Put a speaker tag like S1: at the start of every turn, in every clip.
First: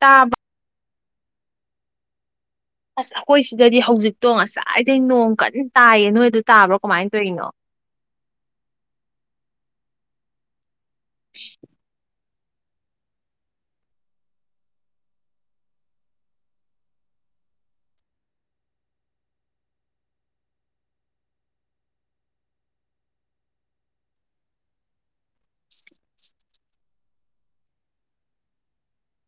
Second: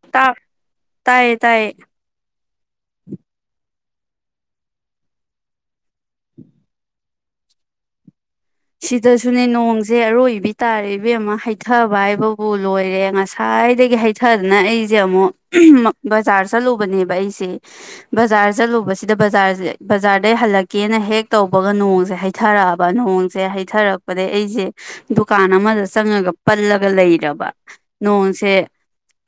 S1: ꯇꯥꯕ
S2: ꯇꯥꯛ ꯇꯥꯏꯌꯦ ꯇꯌꯦ
S1: ꯑꯁ ꯑꯩꯈꯣꯏ ꯁꯤꯗꯗꯤ ꯍꯧꯖꯤꯛꯇꯣ ꯉꯁꯥꯏꯗꯩ ꯅꯣꯡ ꯀꯟꯅ ꯇꯥꯏꯌꯦ ꯅꯣꯏꯗ ꯇꯥꯕ꯭ꯔꯣ ꯀꯃꯥꯏꯅ ꯇꯧꯔꯤꯅꯣ
S2: ꯁꯤꯗꯁꯨꯅꯦ ꯅꯣꯡꯁꯦ ꯑꯔꯣꯏꯕꯤ ꯇꯥꯔꯦ ꯑꯃ ꯍꯥꯏꯥꯏꯊꯕꯕ ꯍ ꯂꯣꯏꯔꯦ ꯉꯁꯥꯏꯗꯒꯤ ꯍꯩꯊꯗꯅ ꯑꯩꯁꯦ ꯑꯃꯨꯛ ꯕꯖꯥꯔ ꯆꯠꯂꯨꯕꯅꯦꯕ ꯑꯩꯁꯦ ꯕꯖꯥꯔ ꯆꯠꯂꯨꯕꯁꯤꯗ ꯕꯖꯥꯔꯁꯦ ꯕꯖꯥꯔꯗꯒꯤꯩ ꯍꯜꯂꯛꯀꯦꯅ ꯍꯦꯛ ꯇꯧꯕꯒ ꯅꯣꯡꯁꯦ ꯍꯩꯊꯔꯛꯑꯕ ꯅꯣꯡ ꯁꯦ ꯍꯩꯊꯔꯛꯄꯗꯒꯤꯩ ꯑꯩꯁꯦ ꯗꯨꯀꯥꯟ ꯑꯃꯗ ꯆꯪꯉꯒ ꯄꯜꯂꯒ ꯂꯩꯔꯕ ꯅꯣꯡꯁꯦ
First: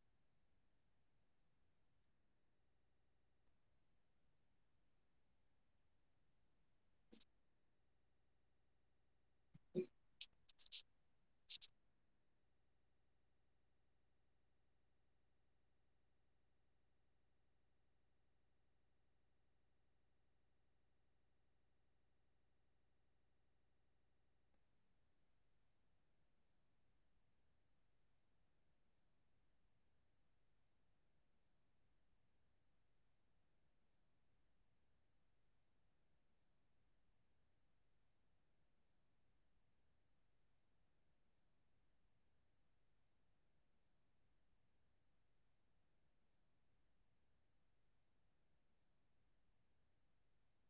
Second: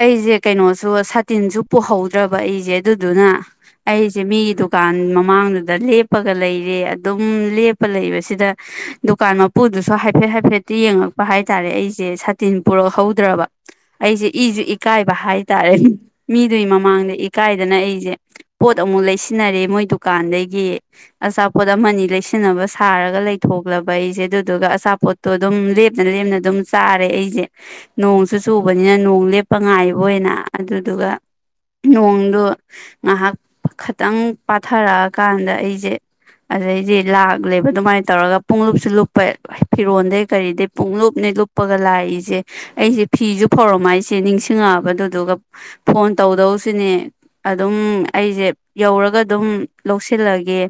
S2: ꯑꯩꯁꯦ ꯀꯩꯅꯣꯁꯨ ꯁꯥꯇꯤꯟꯁꯨ ꯄꯨꯍꯧꯗ꯭ꯔꯕ ꯑꯩꯁꯦ ꯑꯗꯨꯗꯨꯅ ꯑꯩꯁꯦ ꯃꯤꯒꯤ ꯗꯨꯀꯥꯟ ꯃꯃꯥꯡꯗꯨꯗ ꯂꯦꯞꯄꯒ ꯂꯩꯔꯦ ꯑꯗꯨꯝ ꯂꯦꯞꯄ ꯂꯩꯕꯁꯤꯗ ꯗꯨꯀꯥꯟ ꯃꯄꯨꯗꯨꯁꯨ ꯍꯥꯏꯐꯦꯠ ꯍꯥꯏꯐꯦꯠꯇ ꯌꯦꯡꯉꯛꯄ ꯍꯥꯏꯇꯥꯔꯦ ꯑꯩꯁꯦ ꯁꯥꯇꯤꯟ ꯄꯨꯔꯛꯍꯧꯗ꯭ꯔꯕ ꯑꯩꯁꯦ ꯏꯁꯨ ꯏꯀꯥꯏꯕ ꯍꯥꯏ ꯇꯔꯦ ꯃꯤꯗꯨꯒꯤ ꯃꯃꯥꯡꯗ ꯏꯀꯥꯏꯗꯅ ꯑꯩꯁꯦ ꯄꯣꯠ ꯑꯃꯨꯛ ꯂꯩꯁꯤꯟꯅꯔꯦ ꯃꯣꯏ ꯗꯨꯀꯥꯟꯗꯒꯤ ꯑꯆꯥꯄꯣꯠ ꯑꯃꯅꯤ ꯑ ꯂꯩꯁꯤꯟꯅꯕ ꯁꯥꯔꯒ ꯂꯩꯊꯣꯛ ꯂꯂꯕ ꯑꯩꯁꯦ ꯑꯗꯨꯗꯨꯒ ꯑꯆꯥꯄꯣꯠꯇꯣ ꯑꯗꯨꯝ ꯂꯦꯞꯅ ꯂꯦꯞꯅ ꯑꯗꯨꯝ ꯆꯥꯔꯦ ꯑꯩꯁꯦ ꯅꯣꯡꯁꯨ ꯆꯨꯕꯅꯤꯅ ꯅꯣꯡ ꯂꯦꯞꯄ ꯉꯥꯏꯕ ꯑꯣꯏꯅ ꯑꯗꯨꯗꯨꯒ ꯅꯣꯡꯗꯨꯣ ꯉꯥꯏꯍꯥꯛ ꯈꯤꯇꯪ ꯄꯥꯊꯔꯛꯑꯀꯥꯟꯗ ꯑꯩꯁꯦ ꯑꯗꯩꯗꯤ ꯂꯥꯛꯂꯦꯕ ꯑꯗꯨꯃꯥꯏꯅ ꯇꯧꯔꯒ ꯄꯨꯡꯂꯨꯞꯁꯨ ꯂꯨꯞꯄ ꯐꯤꯔꯣꯟꯜꯗꯩ ꯀꯔꯤꯗꯩ ꯄꯨꯡꯂꯨꯞꯅꯤ ꯂꯨꯞꯄꯒ ꯂꯥꯛꯏꯁꯦ ꯑꯩꯁꯦ ꯐꯤꯁꯨ ꯐꯧꯔꯝꯃꯥꯏꯁꯦ ꯅꯤꯡꯁꯤꯡꯉꯛꯑꯕꯗꯨꯗꯨꯒ ꯐꯣꯟ ꯇꯧꯗꯧꯁꯤꯅꯦ ꯑꯗꯨꯝ ꯑꯩꯁꯦ ꯌꯧꯔꯒ ꯑꯗꯨꯝ ꯂꯧꯁꯤꯜꯂꯒꯦ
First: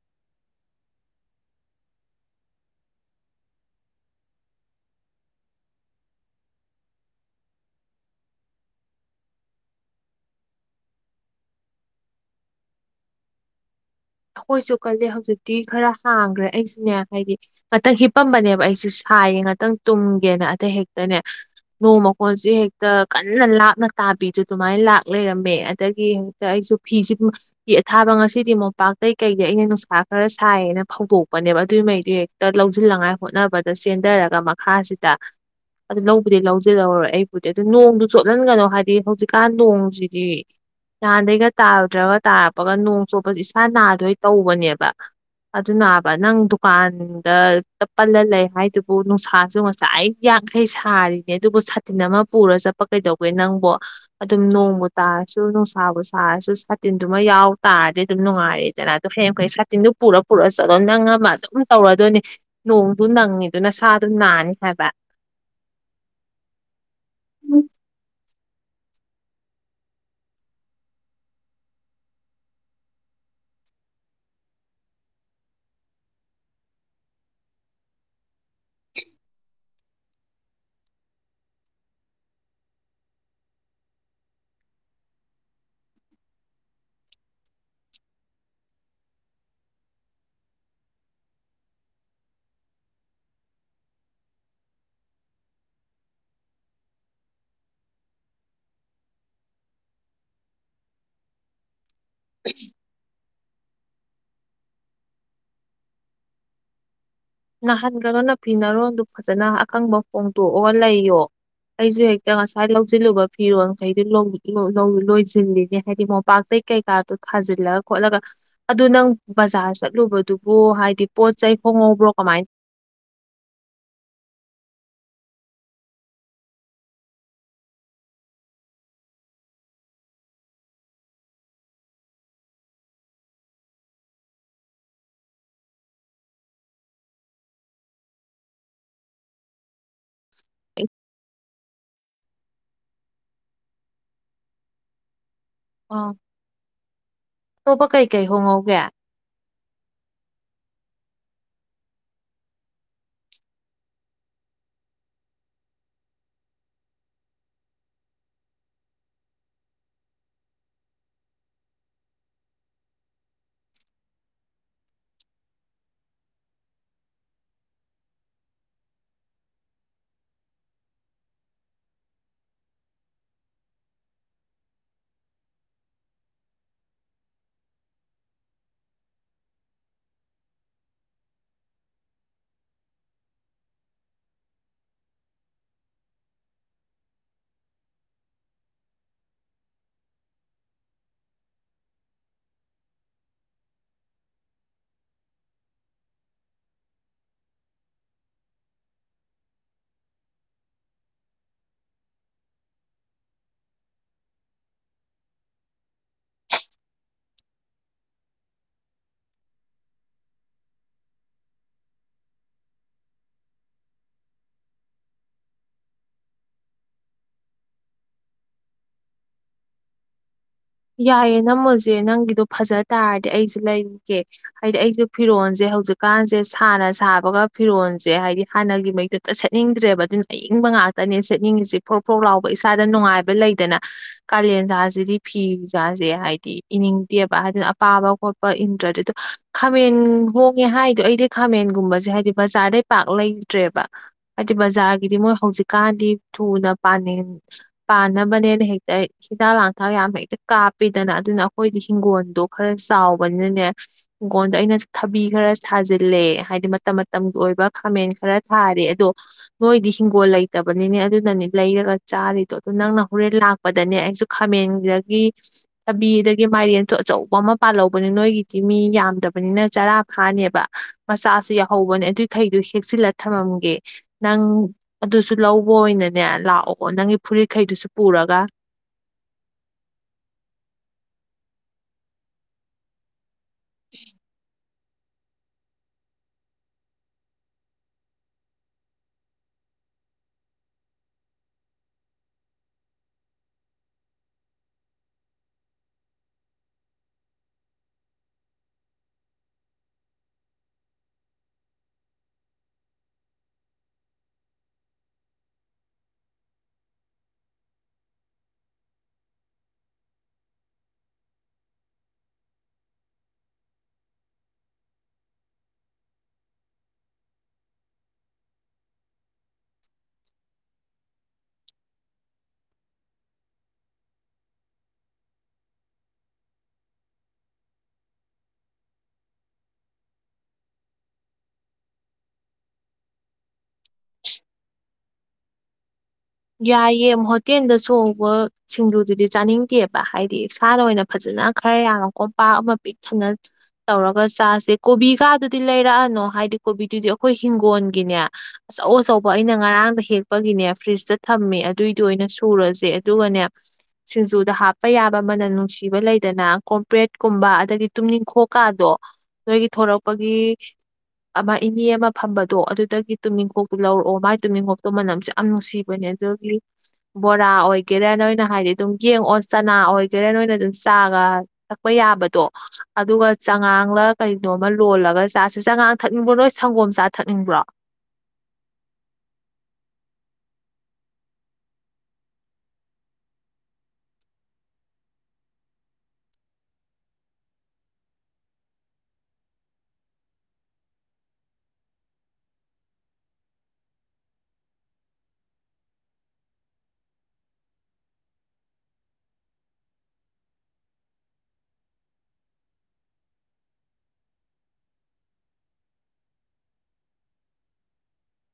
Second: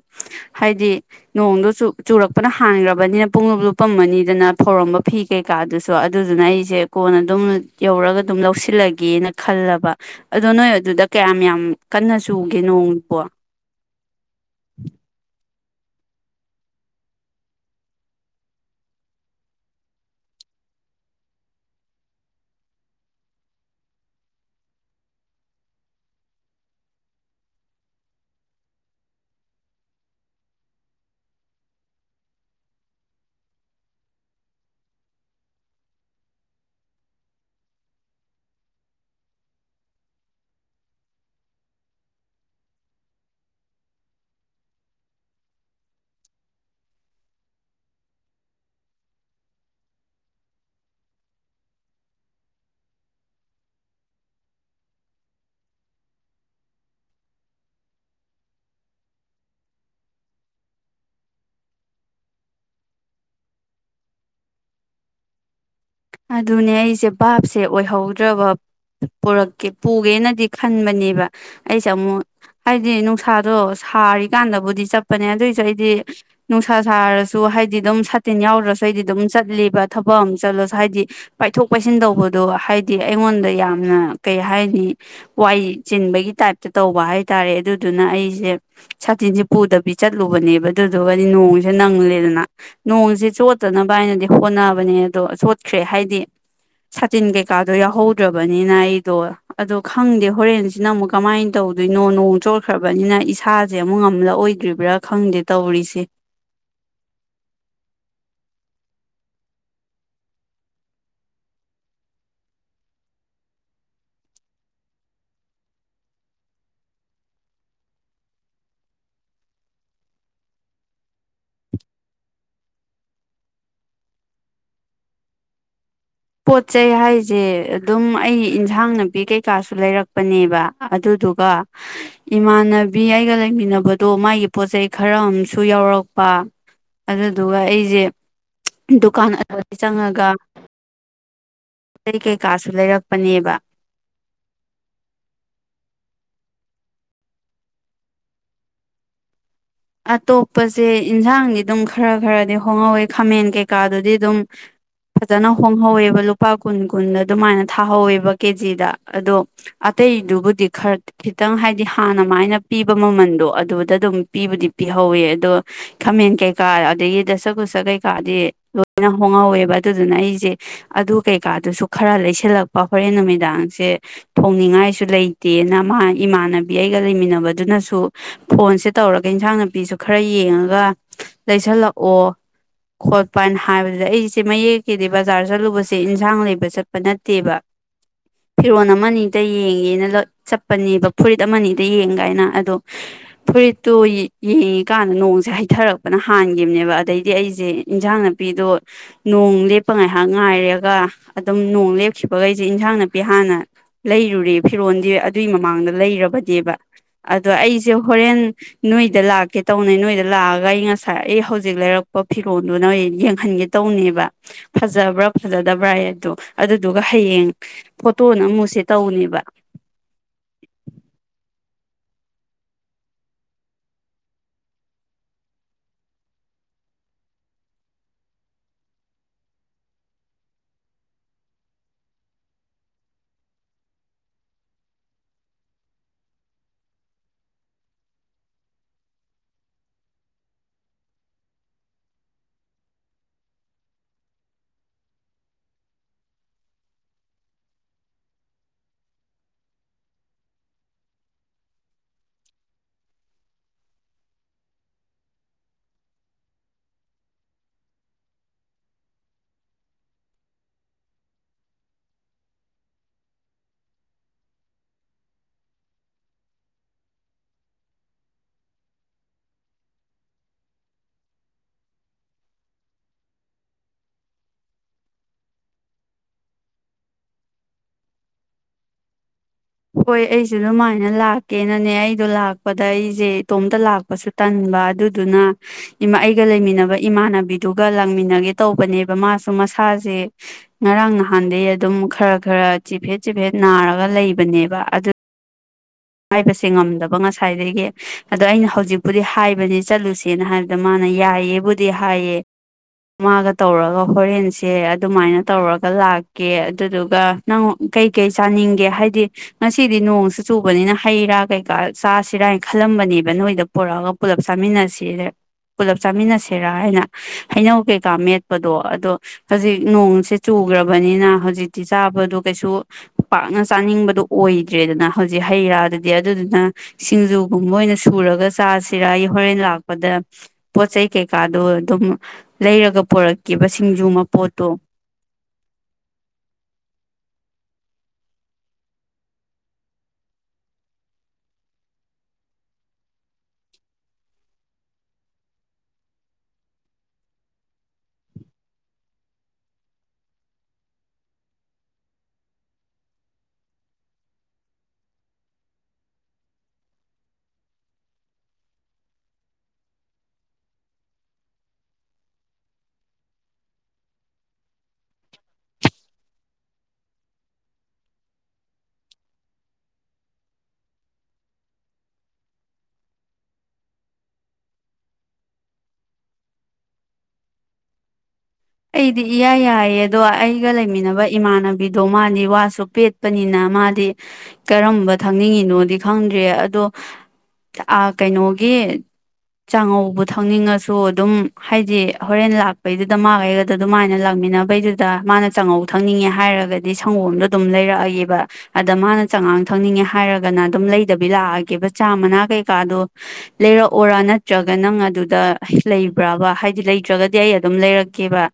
S2: ꯍꯥꯏꯗꯤ ꯅꯣꯡꯗ ꯆꯨꯔ ꯐꯅ ꯍꯥꯡꯈ꯭ꯔꯕꯅꯤꯅ ꯄꯨꯡꯞ ꯂꯨꯞꯄꯝꯃꯅꯤꯗꯅ ꯐꯧꯔꯝꯕ ꯐꯤ ꯀꯩꯀꯥꯗꯨꯁꯨ ꯑꯗꯨꯗꯨꯅ ꯑꯩꯁꯦ ꯀꯣꯟꯅ ꯑꯗꯨꯝ ꯌꯧꯔꯒ ꯑꯗꯨꯝ ꯂꯧꯁꯤꯜꯂꯒꯦꯅ ꯈꯜꯂꯕ ꯑꯗꯣ ꯅꯣꯏ ꯑꯗꯨꯗ ꯀꯌꯥꯝ ꯌꯥꯝ ꯀꯟꯅ ꯆꯨꯒꯦ ꯅꯣꯡꯕꯣ
S1: ꯀꯣꯏꯁꯨ ꯀꯥꯏꯦ ꯍꯧꯖꯤꯛ ꯇꯤ ꯈꯔ ꯍꯥꯡꯈ꯭ꯔꯦ ꯑꯩꯁꯤꯅꯦ ꯍꯥꯏꯗꯤ ꯉꯥꯛꯇꯪ ꯍꯤꯞꯄꯝꯕꯅꯦꯕ ꯑꯩꯁꯦ ꯁꯥꯏꯌꯦ ꯉꯥꯛꯇꯪ ꯇꯨꯝꯒꯦꯅ ꯑꯗ ꯍꯦꯛꯇꯅꯦ ꯅꯣꯡ ꯃꯈꯀꯣꯟꯁꯦ ꯍꯦꯛꯇ ꯀꯟꯅ ꯂꯥꯞꯅ ꯇꯥꯕꯤꯗꯨ ꯑꯗꯨꯃꯥꯏꯅ ꯂꯥꯛ ꯂꯩꯔꯝꯃꯦ ꯑꯗꯒꯤ ꯍꯦꯛꯇ ꯑꯩꯁꯨ ꯐꯤꯁꯦ ꯐꯤ ꯑꯊꯥꯕ ꯉꯁꯤꯗꯤ ꯃꯣꯝꯄꯥꯛ ꯑꯗꯇꯩ ꯀꯩꯗꯩ ꯑꯩꯅ ꯅꯨꯡꯁꯥ ꯈꯔ ꯁꯥꯏꯌꯦꯅ ꯐꯧꯗꯣꯛꯄꯅꯦꯕ ꯑꯗꯨꯒꯤꯉꯩꯗꯨ ꯍꯦꯛꯇ ꯂꯧꯁꯤꯜꯅꯉꯥꯏ ꯍꯣꯠꯅꯕꯗ ꯆꯦꯟꯊꯔꯒ ꯃꯈꯥꯁꯤꯗ ꯑꯗꯨ ꯂꯧꯕꯗꯤ ꯂꯧꯁꯤꯜꯍꯧꯔꯣꯏ ꯑꯩꯕꯨꯗꯤ ꯑꯗꯨ ꯅꯣꯡꯗꯨ ꯆꯣꯠꯍꯟꯒꯅꯣ ꯍꯥꯏꯗꯤ ꯍꯧꯖꯤꯛꯀꯥꯟ ꯅꯣꯡꯁꯤꯗꯤ ꯅꯍꯥꯟꯗꯒꯤꯩꯒ ꯇꯥꯔꯨꯗ꯭ꯔꯒ ꯇꯥꯔꯛꯄꯒ ꯅꯣꯡ ꯆꯣꯠꯄꯁꯤ ꯏꯁꯁꯥ ꯅꯥꯗꯣꯏ ꯇꯧꯕꯅꯦꯕ ꯑꯗꯨꯅꯕ ꯅꯪ ꯗꯨꯀꯥꯟꯗ ꯄꯜꯂ ꯂꯩ ꯍꯥꯏꯗꯨꯕꯨ ꯅꯨꯡꯁꯥꯁꯨ ꯉꯁꯥꯏ ꯑꯩ ꯌꯥꯡꯈꯩ ꯁꯥꯔꯤꯅꯦ ꯑꯗꯨꯕꯨ ꯁꯥꯇꯤꯟ ꯑꯃ ꯄꯨꯔ ꯆꯠꯄ ꯀꯩꯗꯧꯒꯦ ꯅꯪꯕꯨ ꯑꯗꯨꯝ ꯅꯣꯡꯕꯨ ꯇꯥꯔꯁꯨ ꯅꯨꯡꯁꯥꯕꯨ ꯁꯥꯔꯁꯨ ꯁꯥꯇꯤꯟꯗꯨꯃ ꯌꯥꯎ ꯇꯥꯔꯗꯤ ꯑꯗꯨꯝ ꯅꯨꯡꯉꯥꯏꯔꯦꯗꯅ ꯑꯗꯨꯣ ꯍꯌꯦꯡꯈꯌꯦꯡ ꯁꯥꯇꯤꯟꯗꯨꯣ ꯄꯨꯔ ꯄꯨꯔ ꯆꯠꯂꯣ ꯅꯪꯉꯃ ꯑꯗꯨꯝ ꯇꯧꯔꯗꯣꯏꯅꯤ ꯅꯣꯡꯗꯨ ꯅꯪꯉꯤꯗꯨꯅ ꯁꯥꯗꯨ ꯅꯥꯅꯤ ꯍꯥꯏꯕ
S2: ꯑꯗꯨꯅꯦ ꯑꯩꯁꯦ ꯚꯥꯞꯁꯦ ꯑꯣꯏꯍꯧꯗ꯭ꯔꯕ ꯄꯨꯔꯛꯀꯦ ꯄꯨꯒꯦꯅꯗꯤ ꯈꯟꯕꯅꯦꯕ ꯑꯩꯁꯦ ꯑꯃꯨꯛ ꯍꯥꯏꯗꯤ ꯅꯨꯡꯁꯥꯗꯣ ꯁꯥꯔꯤꯀꯥꯟꯗꯕꯨꯗꯤ ꯆꯠꯄꯅꯦ ꯑꯗꯨꯑꯣꯏꯁꯨ ꯑꯩꯗꯤ ꯅꯨꯡꯁꯥ ꯁꯥꯔꯁꯨ ꯍꯥꯏꯗꯤ ꯑꯗꯨꯝ ꯇꯤꯟ ꯌꯥꯎꯔꯁꯨ ꯑꯩꯗꯤ ꯑꯗꯨꯝ ꯆꯠꯂꯤꯕ ꯊꯄꯝ ꯆꯂꯣ ꯍꯥꯏꯗꯤ ꯄꯥꯏꯊꯣꯛ ꯄꯥꯏꯁꯤꯟ ꯇꯧꯕꯗꯣ ꯍꯥꯏꯗꯤ ꯑꯩꯉꯣꯟꯗ ꯌꯥꯝꯅ ꯀꯩ ꯍꯥꯏꯅꯤ ꯋꯥꯏ ꯆꯤꯟꯕꯒꯤ ꯇꯥꯏꯞꯇ ꯇꯧꯕ ꯍꯥꯏꯇꯥꯔꯦ ꯑꯗꯨꯗꯨꯅ ꯑꯩꯁꯦ ꯁꯥꯇꯤꯟꯁꯦ ꯄꯨꯗꯕꯤ ꯆꯠꯂꯨꯕꯅꯦꯕ ꯑꯗꯨꯗꯨꯒꯗꯤ ꯅꯣꯡꯁꯦ ꯅꯪꯂꯦꯗꯅ ꯅꯣꯡꯁꯦ ꯆꯣꯠꯇꯅꯕ ꯍꯥꯏꯅꯗꯤ ꯍꯣꯠꯅꯕꯅꯦ ꯑꯗꯣ ꯈ꯭ꯔꯦ ꯍꯥꯏꯗꯤ ꯁꯥꯇꯤꯟ ꯀꯩꯀꯥꯗꯣ ꯌꯥꯎꯍꯧꯗ꯭ꯔꯕꯅꯤꯅ ꯑꯩꯗꯣ ꯑꯗꯣ ꯈꯪꯗꯦ ꯍꯣꯔꯦꯟꯁꯤꯅ ꯑꯃꯨꯛ ꯀꯃꯥꯏꯅ ꯇꯧ ꯑꯗꯨꯏ ꯅꯣꯡ ꯅꯣꯡ ꯆꯣꯠꯈ꯭ꯔꯕꯅꯤꯅ ꯁꯥꯥꯁꯦ ꯑꯃꯨꯛ ꯉꯝꯗꯕ ꯑꯣꯏꯗ꯭ꯔꯤꯕ꯭ꯔꯥ ꯈꯪꯗꯦ ꯇꯧꯔꯤꯁꯦ
S1: ꯅꯍꯟꯒꯅꯣꯅ ꯐꯤꯅꯔꯣꯟꯜꯗꯨ ꯐꯖꯅ ꯑꯀꯪꯕ ꯐꯣꯡꯗꯣꯛꯑꯒ ꯂꯩꯌꯣ ꯑꯩꯁꯨ ꯍꯦꯛꯇ ꯉꯁꯥꯏ ꯂꯧꯁꯤꯜꯂꯨꯕ ꯐꯤꯔꯣꯜꯈꯩꯗꯨ ꯂꯣꯏꯁꯤꯜꯂꯤꯅꯦ ꯍꯥꯏꯗꯤ ꯃꯣꯝꯄꯥꯛꯇꯩ ꯀꯩꯀꯥꯗꯣ ꯊꯥꯖꯤꯜꯂꯒ ꯈꯣꯠꯂꯒ ꯑꯗꯨ ꯅꯪ ꯕꯖꯥꯔ ꯆꯠꯂꯨꯕꯗꯨꯕꯨ ꯍꯥꯏꯗꯤ ꯄꯣꯠ ꯆꯩ ꯈꯣꯡꯍꯧꯕ꯭ꯔꯣ ꯀꯃꯥꯏ
S2: ꯄꯣꯠ ꯆꯩꯩ ꯍꯥꯏꯁꯦ ꯑꯗꯨꯝ ꯑꯩꯒꯤ ꯏꯟꯁꯥꯡ ꯅꯥꯕꯤ ꯀꯩꯀꯥꯁꯨ ꯂꯩꯔꯛꯄꯅꯦꯕ ꯑꯗꯨꯗꯨꯒ ꯏꯃꯥꯟꯅꯕꯤ ꯑꯩꯒ ꯂꯩꯃꯤꯟꯅꯕꯗꯣ ꯃꯥꯒꯤ ꯄꯣꯠꯆꯩ ꯈꯔ ꯑꯃꯁꯝꯨ ꯌꯥꯎꯔꯛꯄ ꯑꯗꯨꯗꯨꯒ ꯑꯩꯁꯦ ꯗꯨꯀꯥꯟ ꯑꯗꯨꯋꯥꯗ ꯆꯪꯉꯒ
S1: [unintelligible]
S2: ꯑꯩ ꯀꯩꯀꯥꯁꯨ ꯂꯩꯔꯛꯄꯅꯦꯕ
S1: ꯑꯥ ꯑꯇꯣꯞꯄ ꯀꯩꯀꯩ ꯍꯣꯡꯍꯧꯒꯦ
S2: ꯑꯇꯣꯞꯄꯁꯦ ꯏꯟꯁꯥꯡꯗꯤ ꯑꯗꯨꯝ ꯈꯔ ꯈꯔꯗꯤ ꯍꯣꯡꯍꯧꯋꯦ ꯈꯥꯃꯦꯟ ꯀꯩꯀꯥꯗꯨꯗꯤ ꯑꯗꯨꯝ ꯐꯖꯅ ꯍꯣꯡꯍꯧꯋꯦꯕ ꯂꯨꯄꯥ ꯀꯨꯟ ꯀꯨꯟꯗ ꯑꯗꯨꯃꯥꯏꯅ ꯊꯥꯍꯧꯋꯦꯕ ꯀꯦꯖꯤꯗ ꯑꯗꯣ ꯑꯇꯩꯗꯨꯕꯨꯗꯤ ꯈꯔ ꯈꯤꯇꯪ ꯍꯥꯏꯗꯤ ꯍꯥꯟꯅꯃꯥꯏꯅ ꯄꯤꯕ ꯃꯃꯜꯗꯣ ꯑꯗꯨꯗ ꯑꯗꯨꯝ ꯄꯤꯕꯨꯗꯤ ꯄꯤꯍꯧꯋꯦ ꯑꯗꯣ ꯈꯥꯃꯦꯟ ꯀꯩꯀꯥ ꯑꯗꯒꯤ ꯗꯁ ꯁ ꯀꯩꯀꯥꯗꯤ ꯂꯣꯏꯅ ꯍꯣꯡꯍꯧꯋꯦꯕ ꯑꯗꯨꯗꯨꯅ ꯑꯩꯁꯦ ꯑꯗꯨ ꯀꯩꯀꯥꯗꯨꯁꯨ ꯈꯔ ꯂꯩꯁꯤꯜꯂꯛꯄ ꯍꯣꯔꯦꯟ ꯅꯨꯃꯤꯗꯥꯡꯁꯦ ꯊꯣꯡꯅꯤꯡꯉꯥꯏꯁꯨ ꯂꯩꯇꯦꯅ ꯃꯥ ꯏꯃꯥꯟꯅꯕꯤ ꯑꯩꯒ ꯂꯩꯃꯤꯟꯅꯕꯗꯨꯅꯁꯨ ꯐꯣꯟꯁꯦ ꯇꯧꯔꯒ ꯏꯟꯁꯥꯡ ꯄꯤ ꯄꯤꯕꯤꯁꯨ ꯈꯔ ꯌꯦꯡꯉꯒ ꯂꯩꯁꯜꯂꯛꯑꯣ ꯈꯣꯠꯄꯅ ꯍꯥꯏꯕꯗꯨꯗ ꯑꯩꯁꯦ ꯃꯌꯦꯛꯀꯤꯗꯤ ꯕꯖꯥꯔ ꯆꯠꯂꯨꯕꯁꯦ ꯏꯟꯁꯥꯡ ꯂꯩꯕ ꯆꯠꯄ ꯅꯠꯇꯦꯕ ꯐꯤꯔꯣꯜ ꯑꯃ ꯑꯗ ꯌꯦꯡꯉꯦꯅ ꯆꯠꯄꯅꯦꯕ ꯐꯨꯔꯤꯠ ꯑꯃ ꯑꯅꯤꯗ ꯌꯦꯡ ꯀꯥꯏꯅ ꯑꯗꯣ ꯐꯨꯔꯤꯠꯇꯨ ꯌꯦꯡꯉꯤꯀꯥꯟꯗ ꯅꯣꯡꯁꯦ ꯍꯩꯊꯔꯛꯄꯅ ꯍꯥꯟꯈꯤꯕꯅꯦꯕ ꯑꯗꯩꯗꯤ ꯑꯩꯁꯦ ꯏꯟꯖꯥꯡ ꯅꯥꯄꯤꯗꯣ ꯅꯣꯡ ꯂꯦꯞꯄ ꯉꯥꯏꯍꯥꯛ ꯉꯥꯏꯔꯒ ꯑꯗꯨꯝ ꯅꯣꯡ ꯂꯦꯞꯈꯤꯕꯈꯩꯁꯦ ꯏꯟꯖꯥꯡ ꯅꯥꯄꯤ ꯍꯥꯟꯅ ꯂꯩꯔꯨꯔꯦ ꯐꯤꯔꯣꯜꯗꯤ ꯑꯗꯨꯒꯤ ꯃꯃꯥꯡꯗ ꯂꯩꯔꯕꯅꯦꯕ ꯑꯗꯣ ꯑꯩꯁꯦ ꯍꯣꯔꯦꯟ ꯅꯣꯏ ꯗ ꯂꯥꯛꯀꯦ ꯇꯧꯅꯩ ꯅꯣꯏꯗ ꯂꯥꯛꯑꯒ ꯑꯩ ꯉꯁꯥꯏ ꯑꯩ ꯍꯧꯖꯤꯛ ꯂꯩꯔꯛꯄ ꯐꯤꯔꯣꯜꯗꯨꯅ ꯌꯦꯡꯍꯟꯒꯦ ꯇꯧꯅꯦꯕ ꯐꯖꯕ꯭ꯔꯥ ꯐꯖꯗꯕ꯭ꯔꯥ ꯍꯥꯏꯗꯣ ꯑꯗꯨꯗꯨꯒ ꯍꯌꯦꯡ ꯐꯣꯇꯣꯅ ꯑꯃꯨꯛꯁꯦ ꯇꯧꯅꯦꯕ
S1: ꯌꯥꯏꯑꯦ ꯅꯝꯃꯣꯁꯦ ꯅꯪꯒꯤꯗꯣ ꯐꯖ ꯇꯥꯔꯗꯤ ꯑꯩꯁꯨꯦ ꯂꯩꯔꯒꯦ ꯍꯥꯏꯗꯤ ꯑꯩꯁꯨ ꯐꯤꯔꯣꯜꯁꯦ ꯍꯧꯖꯤꯛꯀꯥꯟꯁꯦ ꯁꯥꯅ ꯁꯥꯕꯒ ꯐꯤꯔꯣꯜꯁꯦ ꯍꯥꯏꯗꯤ ꯍꯥꯟꯅꯒꯤ ꯃꯩꯗꯨꯛꯇ ꯁꯦꯠꯅꯤꯡꯗ꯭ꯔꯦꯕ ꯑꯗꯨꯅ ꯑꯏꯪꯕ ꯉꯥꯛꯇꯅꯦ ꯁꯦꯠꯅꯤꯡꯉꯁꯤꯦ ꯐꯧꯣꯛ ꯐꯧ ꯂꯥꯎꯕ ꯏꯁꯥꯗ ꯅꯨꯡꯉꯥꯏꯕ ꯂꯩꯗꯅ ꯀꯥꯂꯦꯟ ꯊꯥꯁꯤꯗꯤ ꯐꯤꯖꯥꯁꯦ ꯍꯥꯏꯗꯤ ꯏꯅꯤꯡꯗꯦꯕ ꯍꯥꯏꯗꯅ ꯑꯄꯥꯕ ꯈꯣꯠꯄ ꯏꯟꯗ꯭ꯔꯗꯤ ꯑꯗꯨꯣ ꯈꯥꯃꯦꯟ ꯍꯣꯡꯉꯦ ꯍꯥꯏꯗꯣ ꯑꯩꯗꯤ ꯈꯥꯃꯦꯟꯒꯨꯝꯕꯁꯦ ꯍꯥꯏꯗꯤ ꯕꯖꯥꯔꯗꯩ ꯄꯥꯛ ꯂꯩꯇ꯭ꯔꯦꯕ ꯍꯥꯏꯗꯤ ꯕꯖꯥꯔꯒꯤꯗꯤ ꯃꯣꯏ ꯍꯧꯖꯤꯛꯀꯥꯟꯗꯤ ꯊꯨꯅ ꯄꯥꯟꯅꯕꯅꯦꯅ ꯍꯦꯛꯇ ꯍꯤꯗꯥꯛ ꯂꯥꯡꯊꯛ ꯉꯥꯛ ꯌꯥꯝ ꯍꯦꯛꯇ ꯀꯥꯞꯄꯤꯗꯅ ꯑꯗꯨꯅ ꯑꯩꯈꯣꯏꯗꯤ ꯍꯤꯡꯒꯣꯜꯗꯣ ꯈꯔ ꯆꯥꯎꯕꯅꯤꯅꯦ ꯍꯤꯡꯒꯣꯜꯗꯣ ꯑꯩꯅ ꯊꯕꯤ ꯈꯔ ꯊꯖꯤꯜꯂꯦ ꯍꯥꯏꯗꯤ ꯃꯇꯝ ꯃꯇꯝꯒꯤ ꯑꯣꯏꯕ ꯈꯥꯃꯦꯟ ꯈꯔ ꯊꯥꯔꯦ ꯑꯗꯣ ꯅꯣꯏꯗꯤ ꯍꯤꯡꯒꯣꯜ ꯂꯩꯇꯕꯅꯤꯅꯦ ꯑꯗꯨꯅꯅꯦ ꯂꯩꯔꯒ ꯆꯥꯔꯤꯗꯣ ꯑꯗꯨꯗꯣ ꯅꯪꯅ ꯍꯣꯔꯦꯟ ꯂꯥꯛꯄꯗꯅꯦ ꯑꯩꯁꯨ ꯈꯥꯃꯦꯟꯗꯒꯤ ꯊꯕꯤꯗꯒꯤ ꯃꯥꯏꯔꯦꯟꯁꯨ ꯑꯆꯧꯕ ꯑꯃ ꯄꯥꯜꯍꯧꯕꯅꯦ ꯅꯣꯏꯒꯤꯗꯤ ꯃꯤ ꯌꯥꯝꯗꯕꯅꯤꯅ ꯆꯔꯥ ꯈꯥꯅꯦꯕ ꯃꯆꯥꯁꯨ ꯌꯥꯎꯍꯧꯕꯅꯦ ꯑꯗꯨꯏꯈꯩꯗꯨꯣ ꯍꯦꯛꯆꯤꯜꯂ ꯊꯝꯃꯝꯒꯦ ꯅꯪ ꯑꯗꯨꯁꯨ ꯂꯧꯕ ꯑꯣꯏꯅꯅꯦ ꯂꯥꯛꯑꯣꯀꯣ ꯅꯪꯒꯤ ꯐꯨꯔꯤꯠꯈꯩꯗꯨꯁꯨ ꯄꯨꯔꯒ
S2: ꯍꯣꯏ ꯑꯩꯁꯨ ꯑꯗꯨꯃꯥꯏꯅ ꯂꯥꯛꯀꯦꯅꯅꯦ ꯑꯩꯗꯣ ꯂꯥꯛꯄꯗ ꯑꯩꯁꯦ ꯏꯇꯣꯝꯇ ꯂꯥꯛꯄꯁꯨ ꯇꯟꯕ ꯑꯗꯨꯗꯨꯅꯥ ꯑꯩꯒ ꯂꯩꯃꯤꯟꯅꯕ ꯏꯃꯥꯟꯅꯕꯤꯗꯨꯒ ꯂꯥꯡꯃꯤꯟꯅꯒꯦ ꯇꯧꯕꯅꯦꯕ ꯃꯥꯁꯨ ꯃꯁꯥꯁꯦ ꯉꯔꯥꯡ ꯅꯍꯥꯟꯗꯒꯤꯩ ꯑꯗꯨꯝ ꯈꯔ ꯈꯔ ꯆꯤꯐꯦꯠ ꯆꯤꯐꯦꯠ ꯅꯥꯔꯒ ꯂꯩꯕ ꯕꯅꯦꯕ ꯑꯗꯨ ꯍꯥꯏꯕꯁꯦ ꯉꯝꯗꯕ ꯉꯁꯥꯏꯗꯒꯤ ꯑꯗꯣ ꯑꯩꯅ ꯍꯧꯖꯤꯛꯄꯨꯗꯤ ꯍꯥꯏꯕꯅꯤ ꯆꯠꯂꯨꯁꯦꯅ ꯍꯥꯏꯕꯗ ꯃꯥꯅ ꯌꯥꯏꯌꯦꯕꯨꯗꯤ ꯍꯥꯏꯌꯦ ꯃꯥꯒ ꯇꯧꯔꯒ ꯍꯣꯔꯦꯟꯁꯦ ꯑꯗꯨꯃꯥꯏꯅ ꯇꯧꯔꯒ ꯂꯥꯛꯀꯦ ꯑꯗꯨꯗꯨꯒ ꯅꯪ ꯀꯩꯀꯩ ꯆꯥꯅꯤꯡꯒꯦ ꯍꯥꯏꯗꯤ ꯉꯁꯤꯗꯤ ꯅꯣꯡꯁꯨ ꯆꯨ ꯆꯨꯕꯅꯤꯅ ꯍꯩꯔꯥ ꯀꯩꯀꯥ ꯆꯥꯁꯤꯔꯥ ꯍꯥꯏꯅ ꯈꯜꯂꯝꯕꯅꯦꯕ ꯅꯣꯏꯗ ꯄꯨꯔꯛꯑꯒ ꯄꯨꯂꯞ ꯆꯥꯃꯤꯟꯅꯁꯤꯔ ꯄꯨꯂꯞ ꯆꯥꯃꯤꯟꯅꯁꯤꯔꯥ ꯍꯥꯏꯅ ꯍꯩꯅꯧ ꯀꯩꯀꯥ ꯃꯦꯠꯄꯗꯣ ꯑꯗꯣ ꯍꯧꯖꯤꯛ ꯅꯣꯡꯁꯦ ꯆꯨꯈ꯭ꯔꯕꯅꯤꯅ ꯍꯧꯖꯤꯛꯇꯤ ꯆꯥꯕꯗꯨ ꯀꯩꯁꯨ ꯄꯥꯛꯅ ꯆꯥꯅꯤꯡꯕꯗꯨꯣ ꯑꯣꯏꯗ꯭ꯔꯦꯗꯅ ꯍꯧꯖꯤꯛ ꯍꯧꯖꯤꯛ ꯍꯩ ꯔꯥꯗꯨꯗꯤ ꯑꯗꯨꯗꯨꯅ ꯁꯤꯡꯖꯨꯒꯨꯝꯕ ꯑꯣꯏꯅ ꯁꯨꯔꯒ ꯆꯥꯁꯤꯔ ꯑꯩ ꯍꯣꯔꯦꯟ ꯂꯥꯛꯄꯗ ꯄꯣꯠ ꯆꯩ ꯀꯩꯀꯥꯗꯣ ꯑꯗꯨꯝ ꯂꯩꯔꯒ ꯄꯨꯣꯔꯛꯈꯤꯕꯕ ꯁꯤꯡꯖꯨ ꯃꯄꯣꯠꯇꯣ
S1: ꯌꯥꯏꯌꯦ ꯍꯣꯇꯦꯜꯗ ꯁꯧꯕ ꯁꯤꯡꯗꯨꯨꯗꯨꯗꯤ ꯆꯥꯅꯤꯡꯗꯦꯕ ꯍꯥꯏꯗꯤ ꯏꯁꯥꯅ ꯑꯣꯏꯅ ꯐꯖꯅ ꯈꯔ ꯌꯥꯝꯡꯉꯛꯀꯣ ꯄꯥꯛ ꯑꯃ ꯄꯤꯛ ꯊꯅ ꯇꯧꯔꯒ ꯆꯥꯁꯦ ꯀꯣꯕꯤꯒꯗꯨꯗꯤ ꯂꯩꯔꯛꯑꯅꯣ ꯍꯥꯏꯗꯤ ꯀꯣꯕꯤꯗꯨꯗꯤ ꯑꯩꯈꯣꯏ ꯍꯤꯡꯒꯣꯜꯒꯤꯅꯦ ꯑꯆꯧ ꯑꯆꯧꯕ ꯑꯩꯅ ꯉꯔꯥꯡꯗ ꯍꯦꯛꯄꯒꯤꯅꯦ ꯐ꯭ꯔꯤꯖꯇ ꯊꯝꯃꯦ ꯑꯗꯨꯏꯗꯨꯣ ꯑꯣꯏꯅ ꯁꯨꯔꯁꯦ ꯑꯗꯨꯒꯅꯦ ꯁꯤꯡꯖꯨꯗ ꯍꯥꯞꯄ ꯌꯥꯕ ꯃꯅꯝ ꯅꯨꯡꯁꯤꯕ ꯂꯩꯗꯅ ꯀꯣꯝꯄ꯭ꯔꯦꯠꯀꯨꯝꯕ ꯑꯗꯒꯤ ꯇꯨꯝꯅꯤꯡꯈꯣꯛꯀꯥꯗꯣ ꯅꯣꯏꯒꯤ ꯊꯣꯔꯛꯄꯒꯤ ꯑꯃ ꯏꯅꯦ ꯑꯃ ꯐꯝꯕꯗꯣ ꯑꯗꯨꯗꯒꯤ ꯇꯨꯝꯅꯤꯡꯈꯣꯛꯇꯣ ꯂꯧꯔꯛꯑꯣ ꯃꯥꯏ ꯇꯨꯝꯅꯤꯡꯈꯣꯛꯇꯣ ꯃꯅꯝꯁꯦ ꯌꯥꯝ ꯅꯨꯡꯁꯤꯕꯅꯦ ꯑꯗꯨꯒꯤ ꯕꯣꯔꯥ ꯑꯣꯏꯒꯦꯔꯥ ꯅꯣꯏꯅ ꯍꯥꯏꯗꯤ ꯑꯗꯨꯝ ꯌꯦꯡꯉꯑꯣ ꯆꯅꯥ ꯑꯣꯏꯒꯦꯔꯥ ꯅꯣꯏꯅ ꯑꯗꯨꯝ ꯆꯥꯒ ꯊꯛꯄ ꯌꯥꯕꯗꯣ ꯑꯗꯨꯒ ꯆꯥꯉꯥꯡꯂ ꯀꯅꯣꯃ ꯂꯣꯜꯂꯒ ꯆꯥꯁꯦ ꯆꯥꯉꯥꯡ ꯊꯛꯅꯤꯡꯕ꯭ꯔꯣ ꯅꯣꯏ ꯁꯪꯒꯣꯝ ꯆꯥ ꯊꯛꯅꯤꯡꯕ꯭ꯔꯣ
S2: ꯑꯩꯗꯤ ꯏꯌꯥ ꯌꯥꯏꯌꯦ ꯑꯗꯣ ꯑꯩꯒ ꯂꯩꯃꯤꯟꯅꯕ ꯏꯃꯥꯟꯅꯕꯤꯗꯣ ꯃꯥꯗꯤ ꯋꯥꯁꯨ ꯄꯦꯠꯄꯅꯤꯅ ꯃꯥꯗꯤ ꯀꯔꯝꯕ ꯊꯛꯅꯤꯡꯉꯤꯅꯣꯗꯤ ꯈꯪꯗ꯭ꯔꯤ ꯑꯗꯣ ꯀꯩꯅꯣꯒꯤ ꯆꯥꯉꯧꯕ ꯊꯪꯅꯤꯡꯉꯁꯨ ꯑꯗꯨꯝ ꯍꯥꯏꯗꯤ ꯍꯣꯔꯦꯟ ꯂꯥꯛꯄꯩꯗꯨꯗ ꯃꯥꯒꯩꯒ ꯑꯗꯨꯗ ꯑꯗꯨꯃꯥꯏꯅ ꯂꯥꯛꯃꯤꯟꯅꯕꯩꯗꯨꯗ ꯃꯥꯅ ꯆꯥꯉꯧ ꯊꯛꯅꯤꯡꯉꯦ ꯍꯥꯏꯔꯒꯗꯤ ꯁꯪꯒꯣꯝꯗꯣ ꯑꯗꯨꯝ ꯂꯩꯔꯛꯑꯒꯦꯕ ꯑꯗ ꯃꯥꯅ ꯆꯉꯥꯡ ꯊꯛꯅꯤꯡꯉꯦ ꯍꯥꯏꯔꯒꯅ ꯑꯗꯨꯝ ꯂꯩꯗꯕꯤ ꯂꯥꯛꯑꯒꯦꯕ ꯆꯥ ꯃꯅꯥ ꯀꯩꯀꯥꯗꯣ ꯂꯩꯔꯛꯑꯣꯔꯥ ꯅꯠꯇ꯭ꯔꯒ ꯅꯪ ꯑꯗꯨꯗ ꯂꯩꯕ꯭ꯔꯕ ꯍꯥꯏꯗꯤ ꯂꯩꯇ꯭ꯔꯒꯗꯤ ꯑꯩ ꯑꯗꯨꯝ ꯂꯩꯔꯛꯀꯦꯕ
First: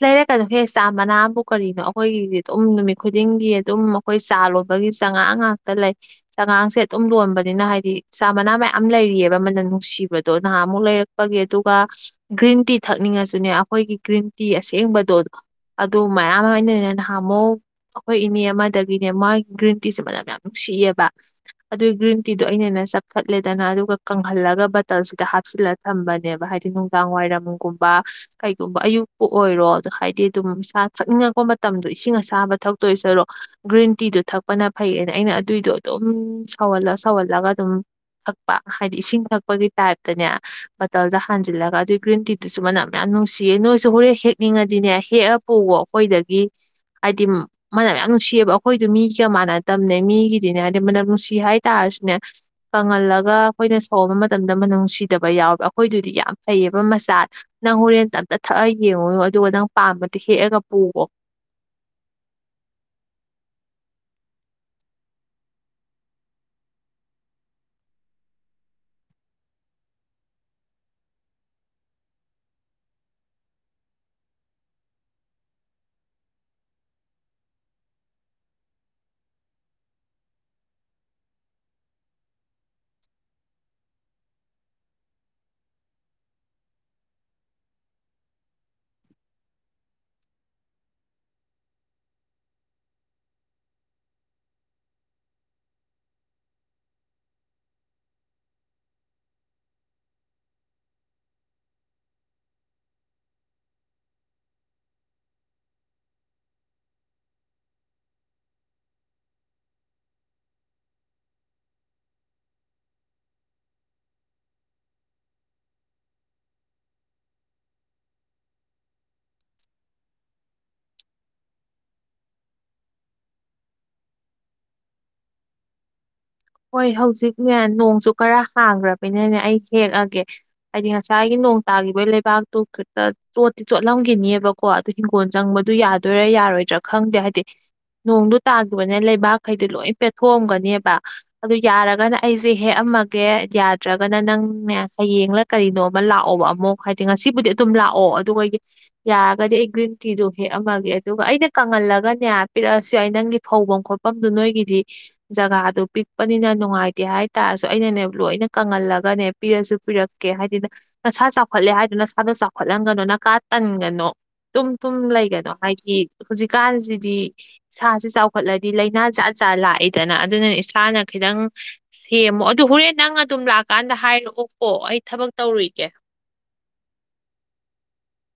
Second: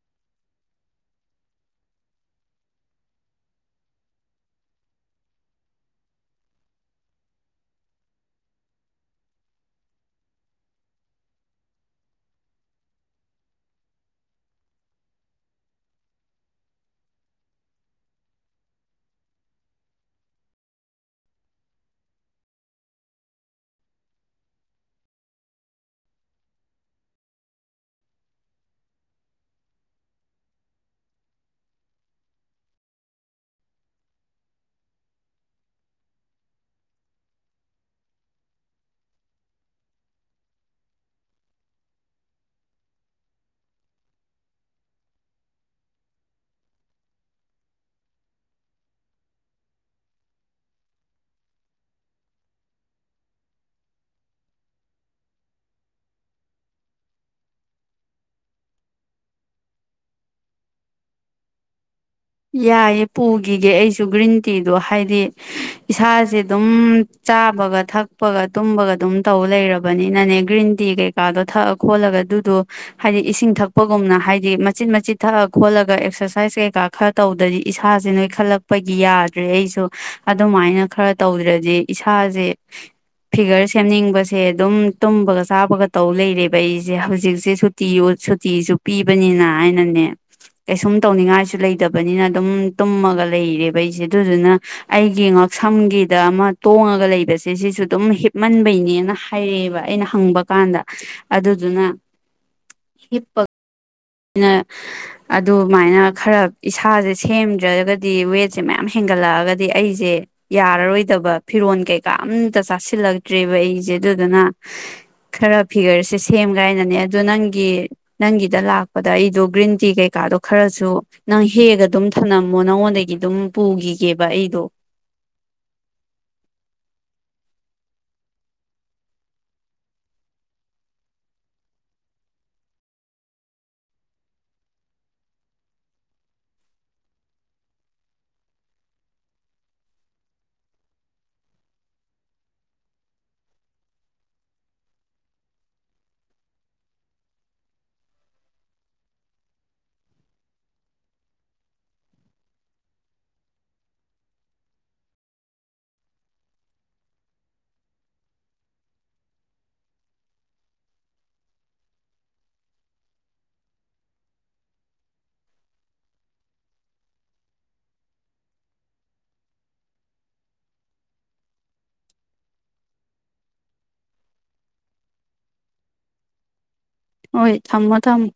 S1: ꯑ ꯂꯩꯔꯛꯀꯗꯍꯦ ꯆꯥ ꯃꯅꯥꯕꯨ ꯀꯔꯤꯅꯣ ꯑꯩꯈꯣꯏꯒꯤꯗꯤ ꯑꯗꯨꯝ ꯅꯨꯃꯤꯠ ꯈꯨꯗꯤꯡꯒꯤ ꯑꯗꯨꯝ ꯑꯩꯈꯣꯏ ꯆꯥ ꯂꯣꯟꯕꯒꯤ ꯆꯉꯥꯡ ꯉꯥꯛꯇ ꯂꯩ ꯆꯉꯥꯡꯁꯦ ꯑꯗꯨꯝ ꯂꯣꯟꯕꯅꯤꯅ ꯍꯥꯏꯗꯤ ꯆꯥ ꯃꯅꯥ ꯃꯌꯥꯝ ꯂꯩꯔꯤꯑꯕ ꯃꯅ ꯅꯨꯡꯁꯤꯕꯗꯣ ꯅꯍꯥꯟꯃꯨꯛ ꯂꯩꯔꯛꯄꯒꯤ ꯑꯗꯨꯒ ꯒ꯭ꯔꯤꯟ ꯇꯤ ꯊꯛꯅꯤꯡꯉꯁꯨꯅꯦ ꯑꯩꯈꯣꯏꯒꯤ ꯒ꯭ꯔꯤꯟ ꯇꯤ ꯑꯁꯦꯡꯕꯗꯣꯗꯣ ꯑꯗꯨ ꯃꯌꯥꯝ ꯑꯃ ꯑꯩꯅꯅꯦꯅ ꯅꯍꯥꯃꯨ ꯑꯩꯈꯣꯏ ꯏꯅꯦ ꯑꯃꯗꯒꯤꯅꯦ ꯃꯥꯒꯤ ꯒ꯭ꯔꯤꯟ ꯇꯤꯁꯦ ꯃꯅꯝ ꯌꯥꯝ ꯅꯨꯡꯁꯤꯑꯕ ꯑꯗꯨꯏ ꯒ꯭ꯔꯤꯟ ꯇꯤꯗꯣ ꯑꯩꯅꯅ ꯆꯞꯊꯠꯂꯦꯗꯅ ꯑꯗꯨꯒ ꯀꯪꯍꯜꯂꯒ ꯕꯇꯜꯁꯤꯗ ꯍꯥꯞꯆꯤꯜꯂ ꯊꯝꯕꯅꯦꯕ ꯍꯥꯏꯗꯤ ꯅꯨꯡꯗꯥꯡ ꯋꯥꯏꯔꯝꯒꯨꯝꯕ ꯀꯩꯒꯨꯝꯕ ꯑꯌꯨꯛ ꯄꯣꯛꯑꯣ ꯑꯣꯏꯔꯣ ꯑꯣ ꯍꯥꯏꯗꯤ ꯑꯗꯨꯝꯥ ꯊꯛꯅꯤꯡꯉꯛꯄ ꯃꯇꯝꯗꯣ ꯏꯁꯤꯡ ꯑꯁꯥꯕ ꯊꯛꯇꯣꯏꯁꯤꯔꯣ ꯒ꯭ꯔꯤꯟ ꯇꯤꯗꯣ ꯊꯛꯄꯅ ꯐꯩꯌꯦꯅ ꯑꯩꯅ ꯑꯗꯨꯏꯗꯣ ꯑꯗꯨꯝ ꯁꯧꯍꯜꯂ ꯁꯧꯍꯜꯂꯒ ꯑꯗꯨꯝ ꯊꯛꯄ ꯍꯥꯏꯗꯤ ꯏꯁꯤꯡ ꯊꯛꯄꯒꯤ ꯇꯥꯏꯞꯇꯅꯦ ꯕꯇꯜꯗ ꯍꯥꯟꯖꯤꯜꯂꯒ ꯑꯗꯨꯏ ꯒ꯭ꯔꯤꯟ ꯇꯤꯗꯨꯁꯨ ꯃꯅꯝ ꯌꯥꯝ ꯅꯨꯡꯁꯤꯌꯦ ꯁꯨ ꯍꯣꯔꯦꯟ ꯍꯦꯛꯅꯤꯡꯉꯗꯤꯅꯦ ꯍꯦꯛꯑ ꯄꯨꯋꯣ ꯑꯩꯈꯣꯏꯗꯒꯤ ꯍꯥꯏꯗꯤ ꯃꯅꯝ ꯌꯥꯝ ꯅꯨꯡꯁꯤꯑꯦꯕ ꯑꯩꯈꯣꯏꯗꯨ ꯃꯤꯒ ꯃꯥꯟꯅ ꯇꯝꯅꯦ ꯃꯤꯒꯤꯗꯤꯅꯦ ꯍꯥꯏꯗꯤ ꯃꯅꯝ ꯅꯨꯡꯁꯤ ꯍꯥꯏꯇꯥꯥꯔꯁꯨꯅꯦ ꯀꯪꯍꯜꯂꯒ ꯑꯩꯈꯣꯏꯅ ꯁꯧꯕ ꯃꯇꯝꯗ ꯃꯅꯝ ꯅꯨꯡꯁꯤꯗꯕ ꯌꯥꯎꯋꯦꯕ ꯑꯩꯈꯣꯏꯗꯨꯗꯤ ꯌꯥꯝ ꯐꯩꯌꯦꯕ ꯃꯆꯥ ꯅꯪ ꯍꯣꯔꯦꯟꯝꯇ ꯊꯛꯑ ꯌꯦꯡꯉꯨꯨ ꯑꯗꯨꯒ ꯅꯪ ꯄꯥꯝꯕꯗ ꯍꯦꯛꯑꯒ ꯄꯨꯑꯣꯣ
S2: ꯌꯥꯏꯌꯦꯦ ꯄꯨꯈꯤꯒꯦ ꯑꯩꯁꯨ ꯒ꯭ꯔꯤꯟ ꯇꯤꯗꯣ ꯍꯥꯏꯗꯤ ꯏꯁꯥꯁꯦ ꯑꯗꯨꯝ ꯆꯥꯕꯒ ꯊꯛꯄꯒ ꯇꯨꯝꯕꯒ ꯑꯗꯨꯝ ꯇꯧ ꯂꯩꯔꯕꯅꯤꯅꯅꯦ ꯒ꯭ꯔꯤꯟ ꯇꯤ ꯀꯩꯀꯥꯗꯣ ꯊꯛꯑ ꯈꯣꯠꯂꯒ ꯑꯗꯨꯗꯣ ꯍꯥꯏꯗꯤ ꯏꯁꯤꯡ ꯊꯛꯄꯒꯨꯝꯅ ꯍꯥꯏꯗꯤ ꯃꯆꯤꯠ ꯃꯆꯤꯠ ꯊꯛꯑ ꯈꯣꯠꯂꯒ ꯑꯦꯛꯁꯔꯁꯥꯏꯁ ꯀꯩꯀꯥ ꯈꯔ ꯇꯧꯗ꯭ꯔꯗꯤ ꯏꯁꯥꯁꯦ ꯅꯣꯏ ꯈꯜꯂꯛꯄꯒꯤ ꯌꯥꯗ꯭ꯔꯦ ꯑꯩꯁꯨ ꯑꯗꯨꯃꯥꯏꯅ ꯈꯔ ꯇꯧꯗ꯭ꯔꯗꯤ ꯏꯁꯥꯁꯦ ꯐꯤꯒꯔ ꯁꯦꯝꯅꯤꯡꯕꯁꯦ ꯑꯗꯨꯝ ꯇꯨꯝꯕꯒ ꯆꯥꯕꯒ ꯇꯧ ꯂꯩꯔꯦꯕ ꯑꯩꯁꯦ ꯍꯧꯖꯤꯛꯁꯦ ꯁꯨꯤ ꯁꯨꯇꯤꯁꯨ ꯄꯤꯕꯅꯤꯅ ꯍꯥꯏꯅꯅꯦ ꯀꯩꯁꯨꯝ ꯇꯧꯅꯤꯡꯉꯥꯏꯁꯨ ꯂꯩ ꯂꯩꯗꯕꯅꯤꯅ ꯑꯗꯨꯝ ꯇꯨꯝꯃꯒ ꯂꯩꯔꯦꯕ ꯑꯩꯁꯦ ꯑꯗꯨꯗꯨꯅ ꯑꯩꯒꯤ ꯉꯛꯁꯝꯒꯤꯗ ꯑꯃ ꯇꯣꯡꯉꯒ ꯂꯩꯕꯁꯦ ꯁꯤꯁꯨ ꯑꯗꯨꯝ ꯍꯤꯞꯃꯟꯕꯩꯅꯦꯅ ꯍꯥꯏꯔꯛꯑꯦꯕ ꯑꯩꯅ ꯍꯪꯕ ꯀꯥꯟꯗ ꯑꯗꯨꯗꯨꯅ ꯍꯤꯞꯄ ꯑꯩꯅ ꯑꯗꯨꯃꯥꯏꯅ ꯈꯔ ꯏꯁꯥꯁꯦ ꯁꯦꯝꯗ꯭ꯔꯒꯗꯤ ꯋꯦꯠꯁꯦ ꯃꯌꯥꯝ ꯍꯦꯟꯒꯠꯂꯛꯑꯒꯗꯤ ꯑꯩꯁꯦ ꯌꯥꯔꯔꯣꯏꯗꯕ ꯐꯤꯔꯣꯜ ꯀꯩꯀꯥ ꯑꯝꯇ ꯆꯥꯁꯤꯜꯂꯛꯇ꯭ꯔꯦꯕ ꯑꯩꯁꯦ ꯑꯗꯨꯗꯨꯅ ꯈꯔ ꯐꯤꯒꯔꯁꯦ ꯁꯦꯝ ꯀꯥꯏꯅꯅꯦ ꯑꯗꯨ ꯅꯪꯒꯤ ꯅꯪꯒꯤꯗ ꯂꯥꯛꯄ ꯑꯗ ꯑꯩꯗꯣ ꯒ꯭ꯔꯤꯟ ꯇꯤ ꯀꯩꯀꯥꯗꯣ ꯈꯔꯁꯨ ꯅꯪ ꯍꯦꯛꯒ ꯑꯗꯨꯝ ꯊꯝꯂꯝꯝꯃꯣ ꯅꯉꯣꯟꯗꯒꯤ ꯑꯗꯨꯝ ꯄꯨꯈꯤꯒꯦꯕ ꯑꯩꯗꯣ
S1: ꯍꯣꯏ ꯍꯧꯖꯤꯛꯅꯦ ꯅꯣꯡꯁꯨ ꯈꯔ ꯍꯥꯡꯈ꯭ꯔꯕꯅꯤꯅꯅꯦ ꯑꯩ ꯍꯦꯛꯑꯒꯦ ꯍꯥꯏꯗꯤ ꯉꯁꯥꯏꯒꯤ ꯅꯣꯡ ꯇꯥꯒꯤꯈꯤꯕꯒꯤ ꯂꯩꯕꯥꯛꯇꯨ ꯈꯤꯇ ꯆꯣꯠꯇꯤ ꯆꯣꯠꯂꯝꯈꯤꯅꯤꯕꯀꯣ ꯑꯗꯨ ꯍꯤꯡꯒꯣꯜ ꯆꯪꯕꯗꯨ ꯌꯥꯗꯣꯏꯔꯥ ꯌꯥꯔꯣꯏꯗ꯭ꯔꯥ ꯈꯪꯗꯦ ꯍꯥꯏꯗꯤ ꯅꯣꯡꯗꯨ ꯇꯥꯈꯤꯕꯅꯦ ꯂꯩꯕꯥꯛꯈꯩꯗꯤ ꯂꯣꯏ ꯄꯦꯊꯣꯛꯑꯝꯒꯅꯦꯕ ꯑꯗꯨ ꯌꯥꯔꯒꯅ ꯑꯩꯁꯦ ꯍꯦꯛꯑꯝꯃꯒꯦ ꯌꯥꯗ꯭ꯔꯒꯅ ꯅꯪꯅꯦ ꯍꯌꯦꯡꯂ ꯀꯔꯤꯅꯣ ꯑꯃ ꯂꯥꯛꯑꯣꯕ ꯑꯃꯨꯛ ꯍꯥꯏꯗꯤ ꯉꯁꯤꯕꯨꯗꯤ ꯑꯗꯨꯝ ꯂꯥꯛꯑꯣ ꯑꯗꯨꯒ ꯌꯥꯔꯒꯗꯤ ꯑꯩ ꯒ꯭ꯔꯤꯟ ꯇꯤꯗꯣ ꯍꯦꯛꯑꯝꯃꯒꯦ ꯑꯗꯨꯒ ꯑꯩꯅ ꯀꯪꯍꯜꯂꯒꯅꯦ ꯄꯤꯔꯛꯑꯁꯨ ꯑꯩ ꯅꯪꯒꯤ ꯐꯧꯐꯝ ꯈꯣꯠꯐꯝꯗꯨ ꯅꯣꯏꯒꯤꯗꯤ ꯖꯒꯥꯗꯨ ꯂꯛꯄꯅꯤꯅ ꯅꯨꯡꯉꯥꯏꯇꯦ ꯍꯥꯏꯇꯥꯔꯁꯨ ꯑꯩꯅꯅꯦ ꯂꯣꯏꯅ ꯀꯪꯍꯜꯂꯒꯅꯦ ꯄꯤꯔꯁꯨ ꯄꯤꯔꯛꯀꯦ ꯍꯥꯏꯗꯤ ꯅꯁꯥ ꯆꯥꯎꯈꯠꯂꯦ ꯍꯥꯏꯗꯨ ꯅꯁꯥꯗꯣ ꯆꯥꯎꯈꯠꯍꯟꯒꯅꯣ ꯅꯀꯥ ꯇꯟꯒꯅꯣ ꯇꯨꯝ ꯇꯨꯝ ꯂꯩꯒꯅꯣ ꯍꯥꯏꯗꯤ ꯍꯧꯖꯤꯛꯀꯥꯟꯁꯤꯗꯤ ꯏꯁꯁꯤ ꯆꯥꯎꯈꯠꯂꯗꯤ ꯂꯥꯏꯅꯥ ꯥꯠ ꯖꯥ ꯂꯥꯛꯏꯗꯅ ꯑꯗꯨꯅ ꯏꯁꯥꯅ ꯈꯤꯇꯪ ꯁꯦꯝꯃꯣ ꯑꯗꯨ ꯍꯣꯔꯦꯟ ꯅꯪ ꯑꯗꯨꯝ ꯂꯥꯛꯀꯥꯟꯗ ꯍꯥꯏꯔꯛꯑꯣꯀꯣ ꯑꯩ ꯊꯕꯛ ꯇꯧꯔꯨꯏꯒꯦ
S2: ꯍꯣꯏ ꯊꯝꯃꯣ ꯊꯝꯃꯣ